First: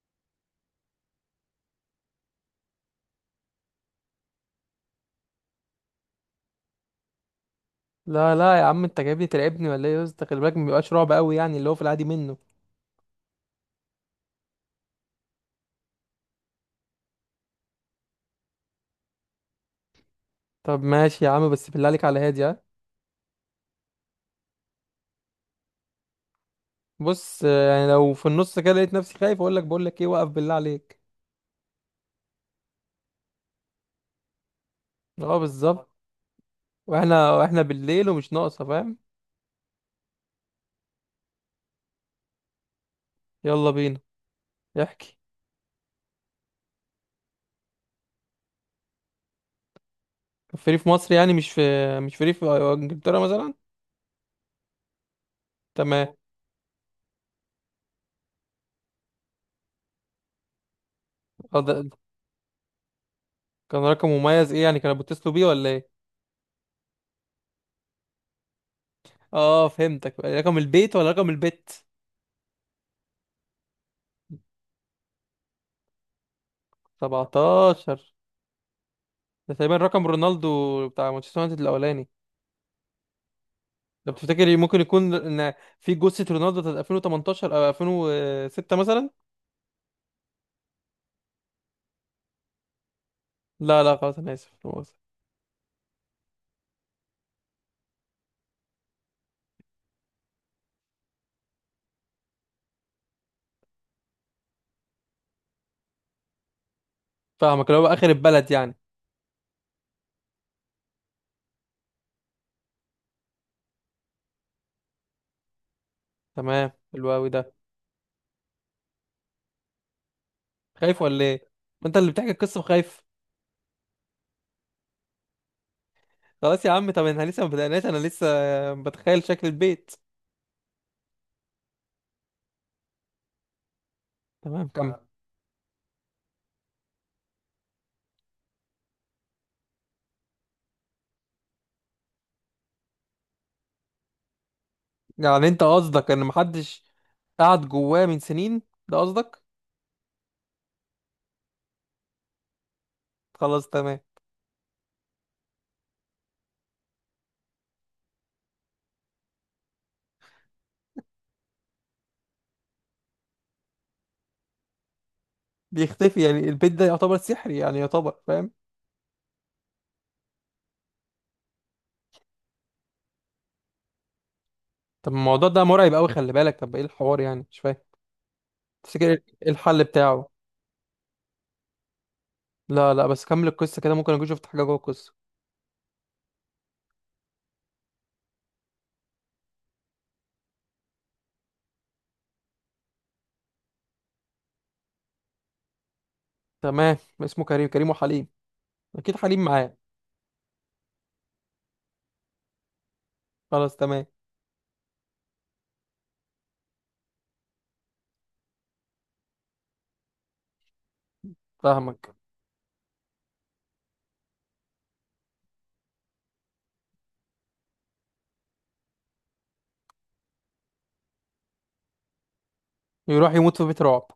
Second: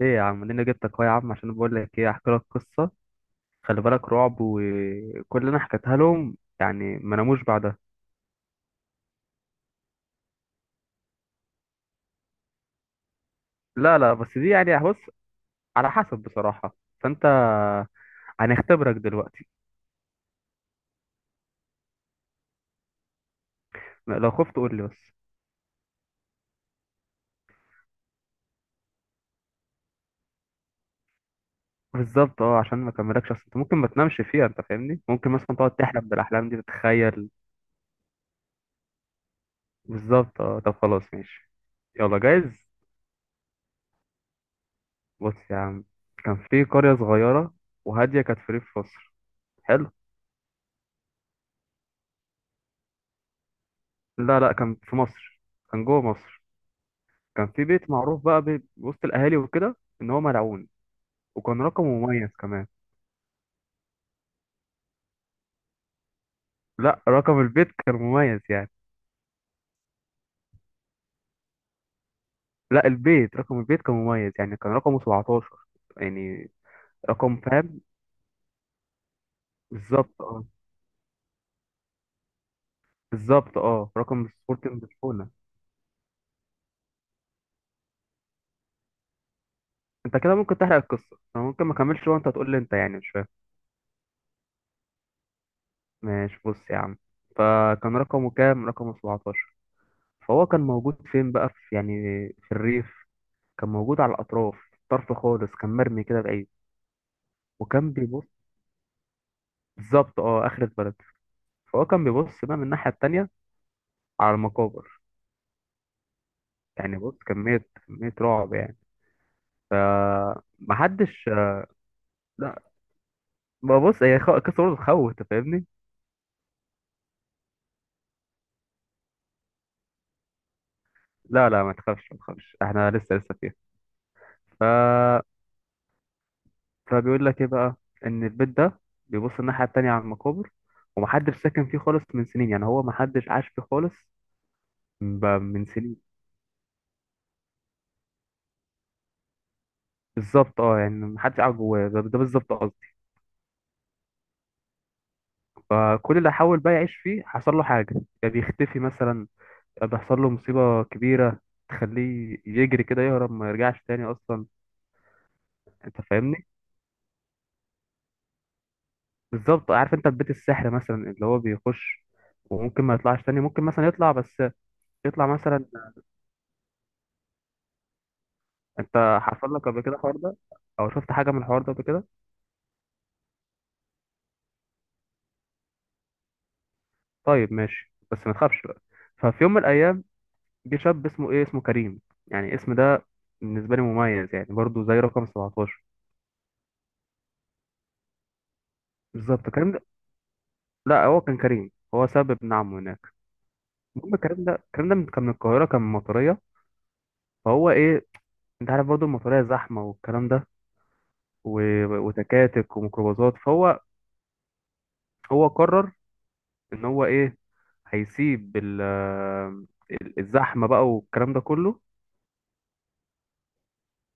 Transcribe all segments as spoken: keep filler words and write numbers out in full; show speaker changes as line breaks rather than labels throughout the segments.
ايه يا عم، انا جبتك اهو يا عم عشان بقول لك ايه. احكي لك قصه. خلي بالك رعب، وكل اللي انا حكيتها لهم يعني ما ناموش بعدها.
لا لا يا عم، انت جايبني تلعبني ولا ايه يا اسطى؟ خلي بالك، ما بيبقاش رعب قوي يعني اللي هو في العادي منه.
لا لا بس دي يعني بص، على حسب بصراحه. فانت هنختبرك دلوقتي.
طب ماشي يا عم، بس بالله عليك على هادي ها.
لو خفت قول لي بس.
بص آه، يعني لو في النص كده لقيت نفسي خايف اقول لك، بقول لك ايه؟ وقف بالله عليك.
بالظبط اه، عشان ما كملكش، اصل انت ممكن ما تنامش فيها، انت فاهمني؟ ممكن
اه
مثلا تقعد
بالظبط.
تحلم بالاحلام دي، تتخيل.
واحنا واحنا بالليل ومش ناقصه، فاهم؟
بالظبط اه، طب خلاص ماشي. يلا جايز.
يلا بينا. احكي.
بص يا عم، كان في قريه صغيره، وهاديه كانت في ريف مصر. حلو.
كان فري في ريف مصر يعني، مش في مش فري في ريف انجلترا مثلا.
لا لا كان في مصر، كان جوه
تمام.
مصر. كان في بيت معروف بقى بي- وسط الاهالي وكده ان هو ملعون.
اه
وكان رقم
ده-
مميز كمان.
كان رقم مميز ايه يعني؟ كانوا بيتصلوا بيه ولا ايه؟
لا رقم البيت كان مميز يعني.
اه فهمتك، رقم البيت ولا رقم البت؟
لا البيت، رقم البيت كان مميز يعني، كان رقمه سبعة عشر يعني. رقم فاهم؟
سبعتاشر؟ ده تقريبا رقم
بالظبط اه.
رونالدو بتاع مانشستر يونايتد الاولاني.
بالظبط اه،
ده
رقم
بتفتكر ممكن
سبورتنج
يكون
لشبونه.
ان في جثة رونالدو بتاعت ألفين وتمنتاشر او ألفين وستة مثلا.
انت كده ممكن تحرق القصه، انا ممكن ما اكملش وانت تقول لي انت يعني مش فاهم.
لا لا خلاص انا اسف، أنا آسف.
ماشي، بص يا عم، فكان رقمه كام؟ رقمه سبعتاشر. فهو كان موجود فين بقى؟ في يعني في الريف، كان موجود على الاطراف، طرف خالص، كان مرمي كده بعيد.
فاهمك، اللي هو
وكان
اخر
بيبص.
البلد يعني.
بالظبط اه، اخرة بلد. فهو كان بيبص بقى من الناحية التانية على المقابر.
تمام،
يعني
حلو
بص،
قوي ده.
كمية كمية رعب يعني.
خايف ولا
فمحدش.
ايه؟ ما انت اللي بتحكي القصة
لا
وخايف.
ببص، هي خ- قصة برضه تخوف، انت فاهمني؟
خلاص يا عم، طب احنا لسه ما بدأناش، انا لسه بتخيل شكل البيت.
لا لا ما تخافش، ما تخافش، احنا لسه لسه فيها. ف...
تمام كمل.
فبيقول لك ايه بقى؟ ان البيت ده بيبص الناحية التانية على المقابر، ومحدش ساكن فيه خالص من سنين، يعني هو محدش عاش فيه خالص ب-
يعني انت
من
قصدك
سنين.
ان محدش قعد جواه من سنين، ده قصدك؟
بالظبط اه، يعني محدش قاعد جواه، ده ده بالظبط قصدي.
خلاص تمام.
فكل اللي حاول بقى يعيش فيه حصل له حاجة، يا بيختفي مثلا، بيحصل له مصيبة كبيرة تخليه يجري كده يهرب ما يرجعش تاني أصلا. أنت
بيختفي يعني
فاهمني؟
البيت ده يعتبر سحري يعني، يعتبر فاهم.
بالظبط، عارف أنت في بيت السحر مثلا، اللي هو بيخش وممكن ما يطلعش تاني، ممكن مثلا يطلع بس.
طب
يطلع
الموضوع ده
مثلا.
مرعب قوي، خلي بالك. طب ايه الحوار يعني؟ مش فاهم. تفتكر
أنت
ايه
حصل لك قبل
الحل
كده الحوار
بتاعه؟
ده، أو شفت حاجة من الحوار ده قبل كده؟
لا لا بس كمل القصه كده، ممكن اكون شفت حاجه جوه القصه.
طيب ماشي، بس ما تخافش بقى. ففي يوم من الأيام جه شاب اسمه إيه، اسمه كريم. يعني الاسم ده بالنسبة لي مميز يعني، برضه زي رقم سبعتاشر.
تمام، اسمه كريم؟ كريم وحليم اكيد، حليم
بالظبط، كريم
معاه.
ده، لا هو كان كريم هو سبب ابن عمه هناك.
خلاص تمام.
المهم الكلام ده، الكلام ده من- كان من القاهرة، كان من المطرية. فهو ايه؟ انت عارف برضو المطريه زحمه والكلام ده، و-
فاهمك.
وتكاتك وميكروباصات، فهو هو قرر ان هو ايه، هيسيب ال- ال- الزحمه بقى والكلام ده كله.
يروح يموت في بيت رعب؟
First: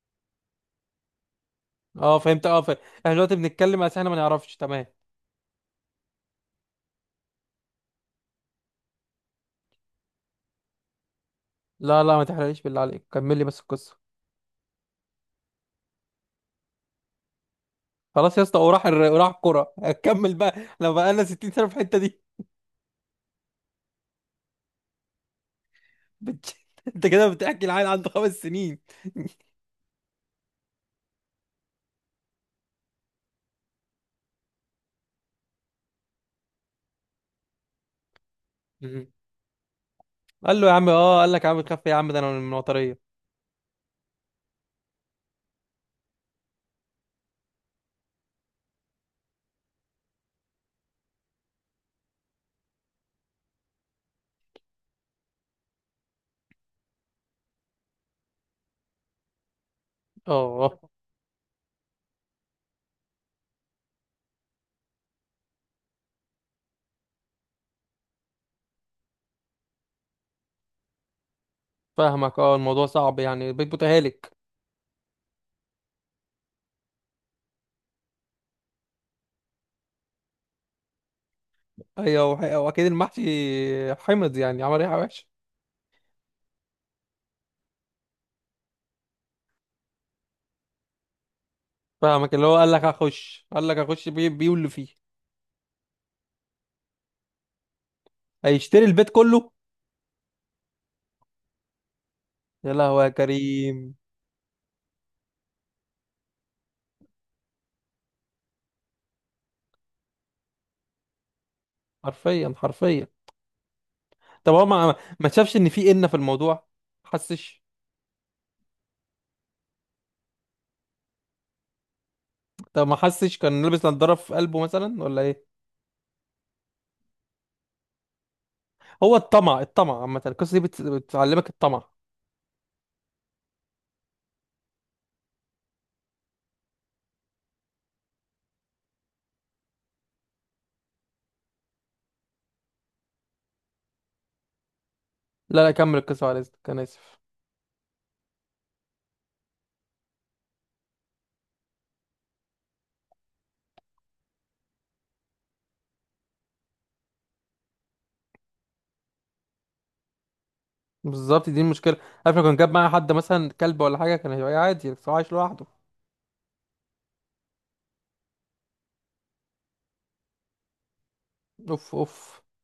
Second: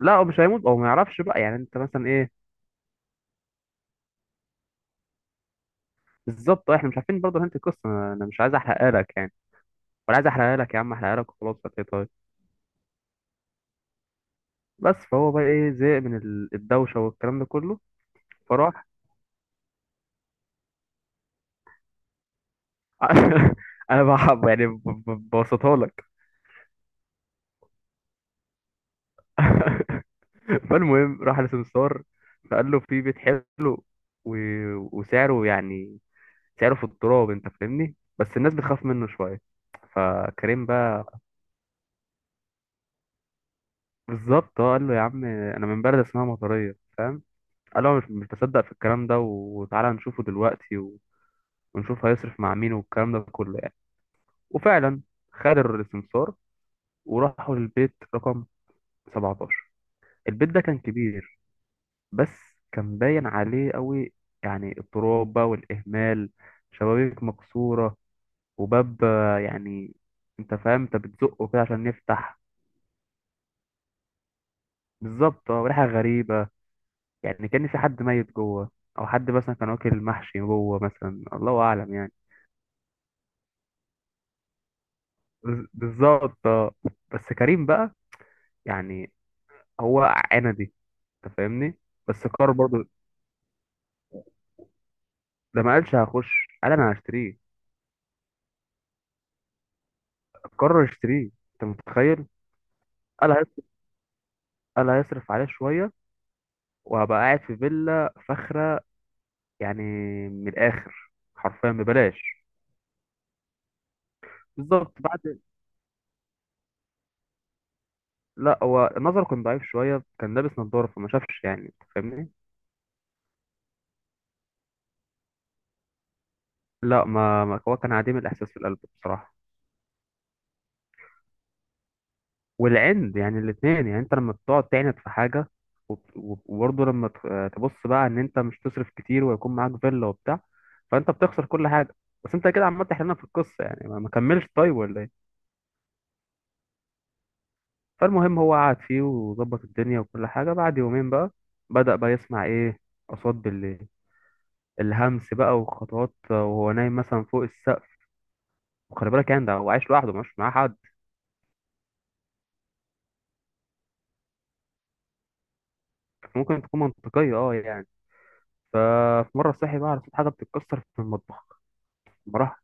لا هو مش هيموت او ما يعرفش بقى، يعني انت مثلا
اه
ايه.
فهمت اه فهمت، احنا دلوقتي بنتكلم بس احنا ما نعرفش، تمام.
بالظبط آه، احنا مش عارفين برضه انت القصه، انا أنا مش عايز احرقها لك يعني. ولا عايز احرقها لك يا عم؟ احرقها لك وخلاص هتلاقيه
لا
طيب.
لا ما تحرقليش بالله عليك، كمل لي بس القصه.
بس فهو بقى ايه، زهق من ال- الدوشه والكلام ده كله.
خلاص يا اسطى،
فراح.
وراح الر- وراح الكوره، هكمل بقى. لو بقى لنا ستين سنة سنه في الحته دي.
انا بحب يعني، ب- ب- ببسطها لك.
بت- انت كده بتحكي العيل عنده خمس سنين.
فالمهم راح لسمسار. فقال له في بيت حلو، و... وسعره يعني، سعره في التراب، انت فاهمني، بس الناس بتخاف منه شويه.
قال
فكريم
له يا عم،
بقى.
اه قال لك يا عم تخاف إيه يا عم، ده انا من المطريه.
بالظبط اه، قال له يا عم انا من بلد اسمها مطريه، فاهم. قال له أنا مش مش بصدق في الكلام ده، وتعالى نشوفه دلوقتي و... ونشوف هيصرف مع مين والكلام ده كله يعني. وفعلا خد السمسار وراحوا للبيت رقم سبعتاشر. البيت ده
اه
كان كبير، بس كان باين عليه قوي يعني التراب بقى والإهمال. شبابيك مكسورة، وباب آه، يعني انت فاهم، انت بتزقه كده عشان
فاهمك،
يفتح.
اه الموضوع صعب يعني، بيت متهالك.
بالظبط اه، وريحة غريبة، يعني كأن في حد ميت جوه، أو حد مثلا كان واكل محشي جوه مثلا، الله أعلم يعني.
ايوه وح- واكيد المحشي حمض يعني، عمل ايه وحش.
بز- بالظبط اه. بس كريم بقى يعني، هو عندي، انت فاهمني. بس
فاهمك، اللي
قرر
هو قال لك
برضه،
هخش، قال لك هخش بيه بيه واللي فيه.
ده ما قالش هخش، قال انا هشتريه.
هيشتري البيت كله؟
قرر اشتريه، انت متخيل.
يا لهوي يا
قال هيصرف،
كريم.
قال هيصرف عليه شوية وهبقى قاعد في فيلا فخرة يعني. من الآخر حرفيا ببلاش.
حرفيا حرفيا. طب هو ما
بالظبط
ما
بعد.
شافش ان في إنة في الموضوع؟ ما حسش؟
لا هو نظره كان ضعيف شوية، كان لابس نظارة فما شافش يعني، أنت فاهمني.
طب ما حسش؟ كان لابس نضاره في قلبه مثلا ولا ايه؟
لا ما ما- هو كان عديم الإحساس في القلب
هو
بصراحة.
الطمع، الطمع عامه القصه دي بت- بتعلمك الطمع.
والعند يعني، الاتنين يعني، أنت لما بتقعد تعند في حاجة، وب- وب- وبرضه لما ت- تبص بقى إن أنت مش تصرف كتير ويكون معاك فيلا وبتاع، فأنت بتخسر كل حاجة. بس أنت كده عمال تحلنا في القصة يعني، ما ما كملش طيب ولا إيه؟
لا لا كمل القصه، على اذنك انا اسف.
فالمهم هو قعد فيه وظبط الدنيا وكل حاجة. بعد يومين بقى بدأ بقى يسمع إيه، أصوات بالليل، الهمس بقى وخطوات وهو نايم مثلا فوق السقف. وخلي بالك يعني ده هو عايش لوحده، مش معاه حد.
بالظبط، دي المشكله. عارف لو كان جاب معايا حد مثلا كلب ولا حاجه كان هيبقى عادي، بس هو عايش لوحده.
ممكن تكون منطقية اه يعني. ففي مرة صحي بقى على صوت حاجة بتتكسر في المطبخ.
اوف
لما
اوف.
راح،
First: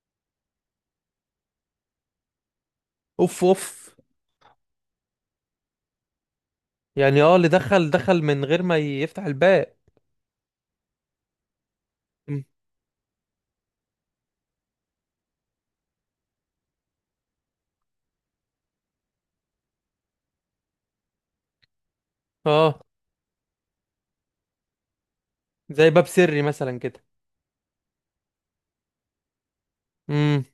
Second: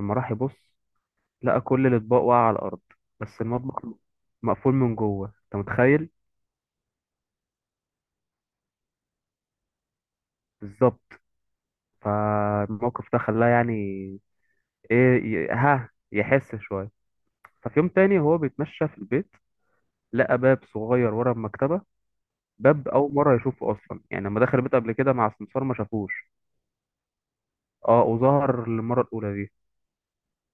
لما راح يبص، لقى كل الأطباق واقعة على الأرض، بس
اوف
المطبخ
اوف.
مقفول من جوه، أنت متخيل.
يعني اه، اللي دخل دخل من غير ما يفتح الباب.
بالظبط.
مم.
فالموقف ده خلاه يعني إيه، ي- ها يحس شوية. ففي يوم تاني هو بيتمشى في البيت، لقى باب صغير ورا المكتبة.
اه.
باب أول مرة يشوفه أصلا، يعني لما دخل البيت قبل كده مع السمسار ما
زي باب
شافوش.
سري مثلا كده.
اه وظهر للمرة الأولى دي.
امم.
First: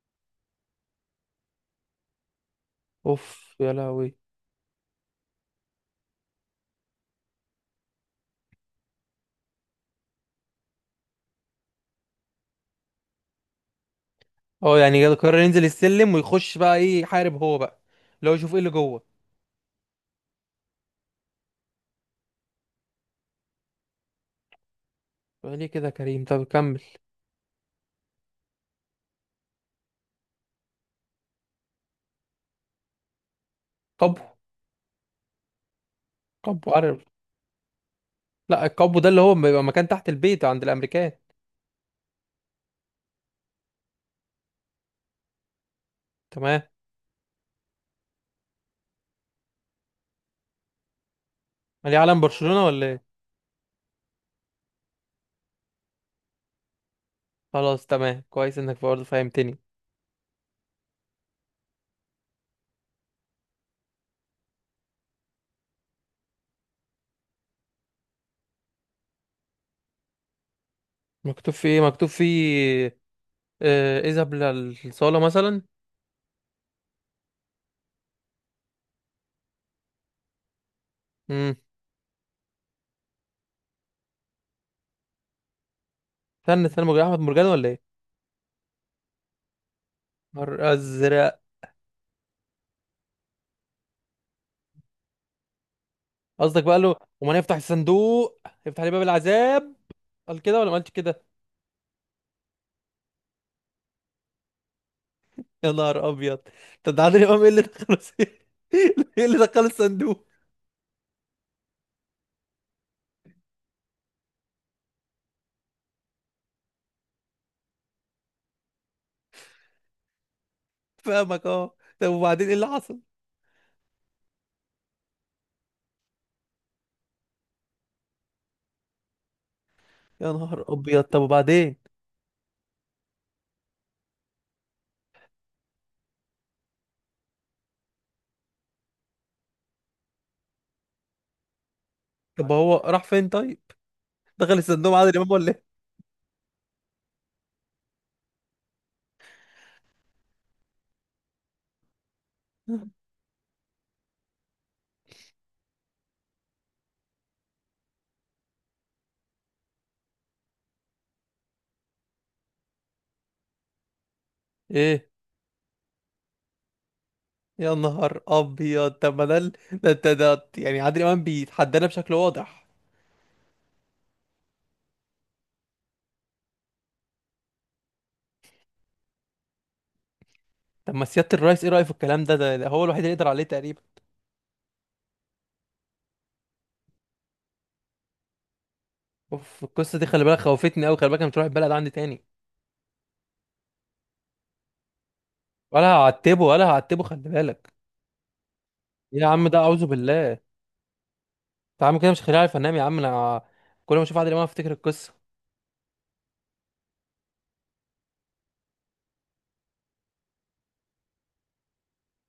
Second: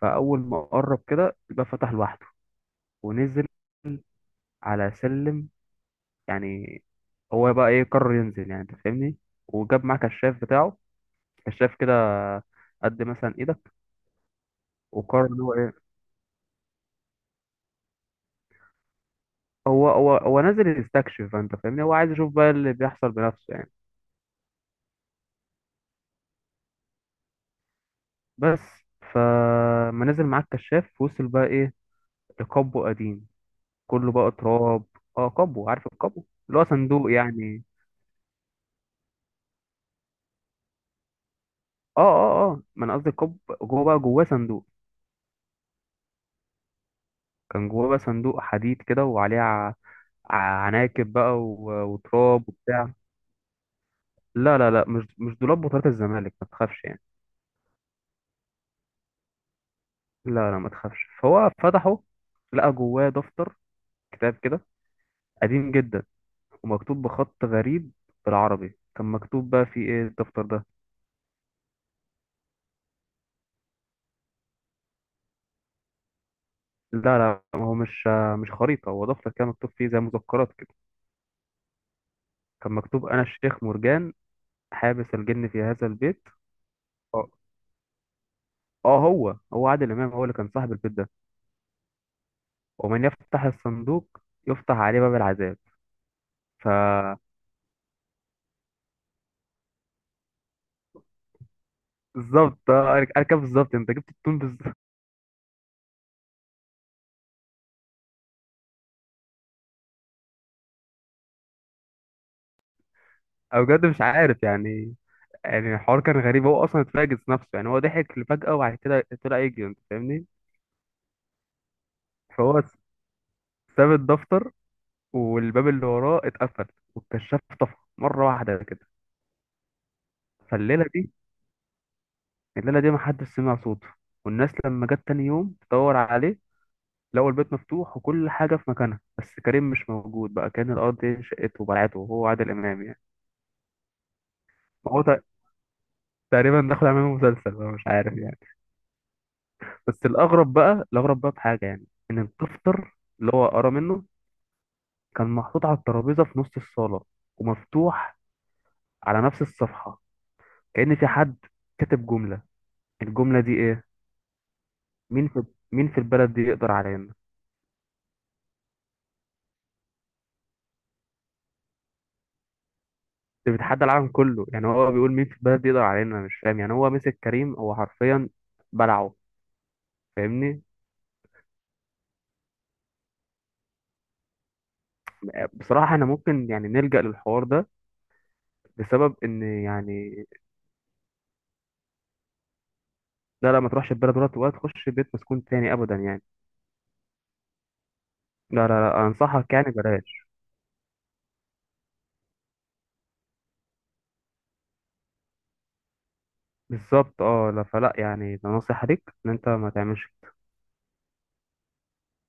فأول ما قرب كده الباب فتح لوحده، ونزل
اوف يا لهوي.
على سلم يعني. هو بقى إيه، قرر ينزل يعني أنت فاهمني. وجاب معاه كشاف بتاعه، كشاف كده قد مثلا إيدك.
اه يعني
وقرر
قرر
إن هو
ينزل
إيه،
السلم، ويخش بقى ايه، يحارب هو بقى. لو يشوف ايه اللي جوه.
هو هو هو نازل يستكشف، أنت فاهمني، هو عايز يشوف بقى اللي بيحصل بنفسه يعني.
ليه كده يا كريم؟ طب كمل.
بس. فما نزل معاه الكشاف، وصل بقى ايه، لقبو قديم كله
قبو؟
بقى تراب. اه قبو، عارف القبو، اللي هو
قبو عارف.
صندوق يعني.
لا القبو ده اللي هو بيبقى مكان تحت البيت عند الامريكان.
اه اه اه ما انا قصدي القبو، جوه بقى جواه صندوق.
تمام.
كان جواه بقى صندوق حديد كده، وعليه ع- ع- عناكب بقى، و-
ليه، علم
وتراب
برشلونة ولا
وبتاع.
ايه؟
لا لا لا مش مش دولاب بطولات الزمالك، ما تخافش يعني.
خلاص تمام، كويس انك برضه فهمتني.
لا لا، ما تخافش. فهو فتحه، لقى جواه دفتر، كتاب كده قديم جدا، ومكتوب بخط غريب. بالعربي كان مكتوب بقى، فيه ايه الدفتر ده؟
مكتوب فيه ايه، مكتوب فيه؟ آه، اذهب للصالة مثلا.
لا لا، ما هو مش مش خريطة، هو دفتر، كان مكتوب فيه زي مذكرات كده.
مم.
كان مكتوب: أنا الشيخ مرجان، حابس الجن في هذا البيت.
استنى استنى، مرجان احمد
اه.
مرجان ولا ايه؟
آه، هو هو عادل إمام هو اللي كان
نهار
صاحب البيت ده.
ازرق.
ومن يفتح الصندوق يفتح عليه باب العذاب.
قصدك
ف
بقى له، ومن يفتح الصندوق يفتح لي باب العذاب. قال كده ولا ما قالش كده؟
بالظبط آه، أنا أنا كده بالظبط، أنت جبت التون بالظبط.
يا نهار ابيض. طب ده عادل امام، ايه اللي دخله ايه اللي دخله الصندوق؟
أنا بجد مش عارف يعني، يعني الحوار كان غريب، هو أصلا اتفاجئ نفسه يعني، هو ضحك فجأة وبعد كده طلع يجري، أنت فاهمني.
فاهمك اه. طب وبعدين ايه
فهو
اللي حصل؟
ساب الدفتر، والباب اللي وراه اتقفل، والكشاف طفى مرة واحدة كده.
يا نهار
فالليلة
ابيض.
دي،
طب وبعدين
الليلة دي محدش سمع صوته. والناس لما جت تاني يوم تدور عليه، لقوا البيت مفتوح وكل حاجة في مكانها، بس كريم مش موجود بقى، كان الأرض دي شقته وبلعته وهو عادل
طب هو
إمام يعني.
راح فين طيب؟ دخل الصندوق
ما
مع
هو
عادل
تق-
امام ولا ايه؟
تقريبا دخل عامل مسلسل بقى، مش عارف يعني. بس الأغرب بقى، الأغرب بقى في حاجة يعني، إن الدفتر اللي هو قرا منه كان محطوط على الترابيزة في نص الصالة، ومفتوح على نفس الصفحة، كأن في حد كاتب جملة. الجملة دي إيه؟
ايه؟
مين في مين في البلد دي يقدر علينا؟
يا نهار ابيض. طب ما ده ال- ده ده ده- يعني عادل امام بيتحدانا بشكل واضح.
ده بيتحدى العالم كله يعني، هو بيقول مين في البلد يقدر علينا، انا مش فاهم يعني، هو مسك كريم، هو حرفيا بلعه، فاهمني.
طب ما سيادة الرئيس ايه رأيه في الكلام ده؟ ده ده هو الوحيد اللي يقدر عليه تقريبا.
بصراحة انا ممكن يعني نلجأ للحوار ده بسبب ان
اوف القصه دي خلي
يعني.
بالك، خوفتني قوي. خلي بالك انا مش رايح البلد عندي تاني.
لا لا، ما تروحش البلد، ولا ولا تخش بيت مسكون تاني
ولا
ابدا يعني.
هعتبه ولا هعتبه، خلي بالك.
لا لا لا
يا عم
انصحك
ده
يعني
اعوذ
بلاش.
بالله. انت عامل كده مش خليني عارف انام يا عم انا. كل ما اشوف عادل امام افتكر القصه.
بالظبط اه، لا فلا يعني، ده نصيحة ليك ان انت ما تعملش.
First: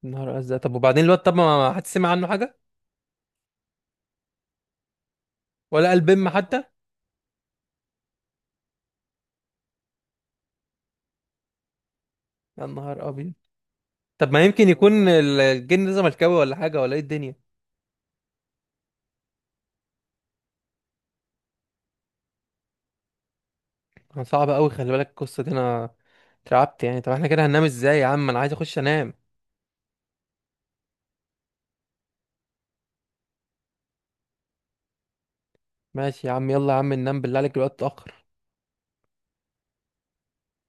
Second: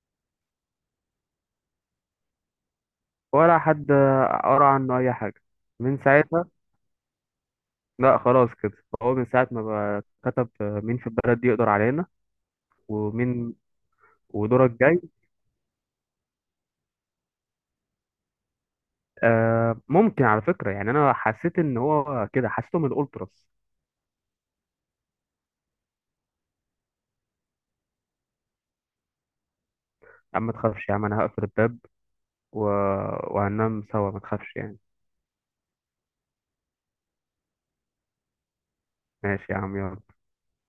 يا نهار ازرق. طب وبعدين الواد؟ طب ما ما حد سمع عنه حاجه؟
ولا حد قرا عنه اي حاجة
ولا
من
قال بم
ساعتها.
حتى؟
لا خلاص كده، هو من ساعة ما بقى كتب مين في البلد دي يقدر علينا
يا نهار ابيض.
ومين.
طب ما يمكن
ودورك جاي.
يكون ال- الجن ده زملكاوي ولا حاجه، ولا ايه الدنيا؟
آه ممكن على فكرة يعني، أنا حسيت إن هو كده، حسيته من الأولتراس.
انا صعب قوي خلي بالك، القصه دي انا اترعبت يعني. طب احنا كده هننام ازاي يا عم؟ انا عايز اخش انام.
يا عم ما تخافش يا عم، أنا هقفل الباب و... وهننام سوا، ما تخافش يعني.
ماشي يا عم، يلا يا عم ننام بالله عليك، الوقت اتاخر.
ماشي يا عم، يلا.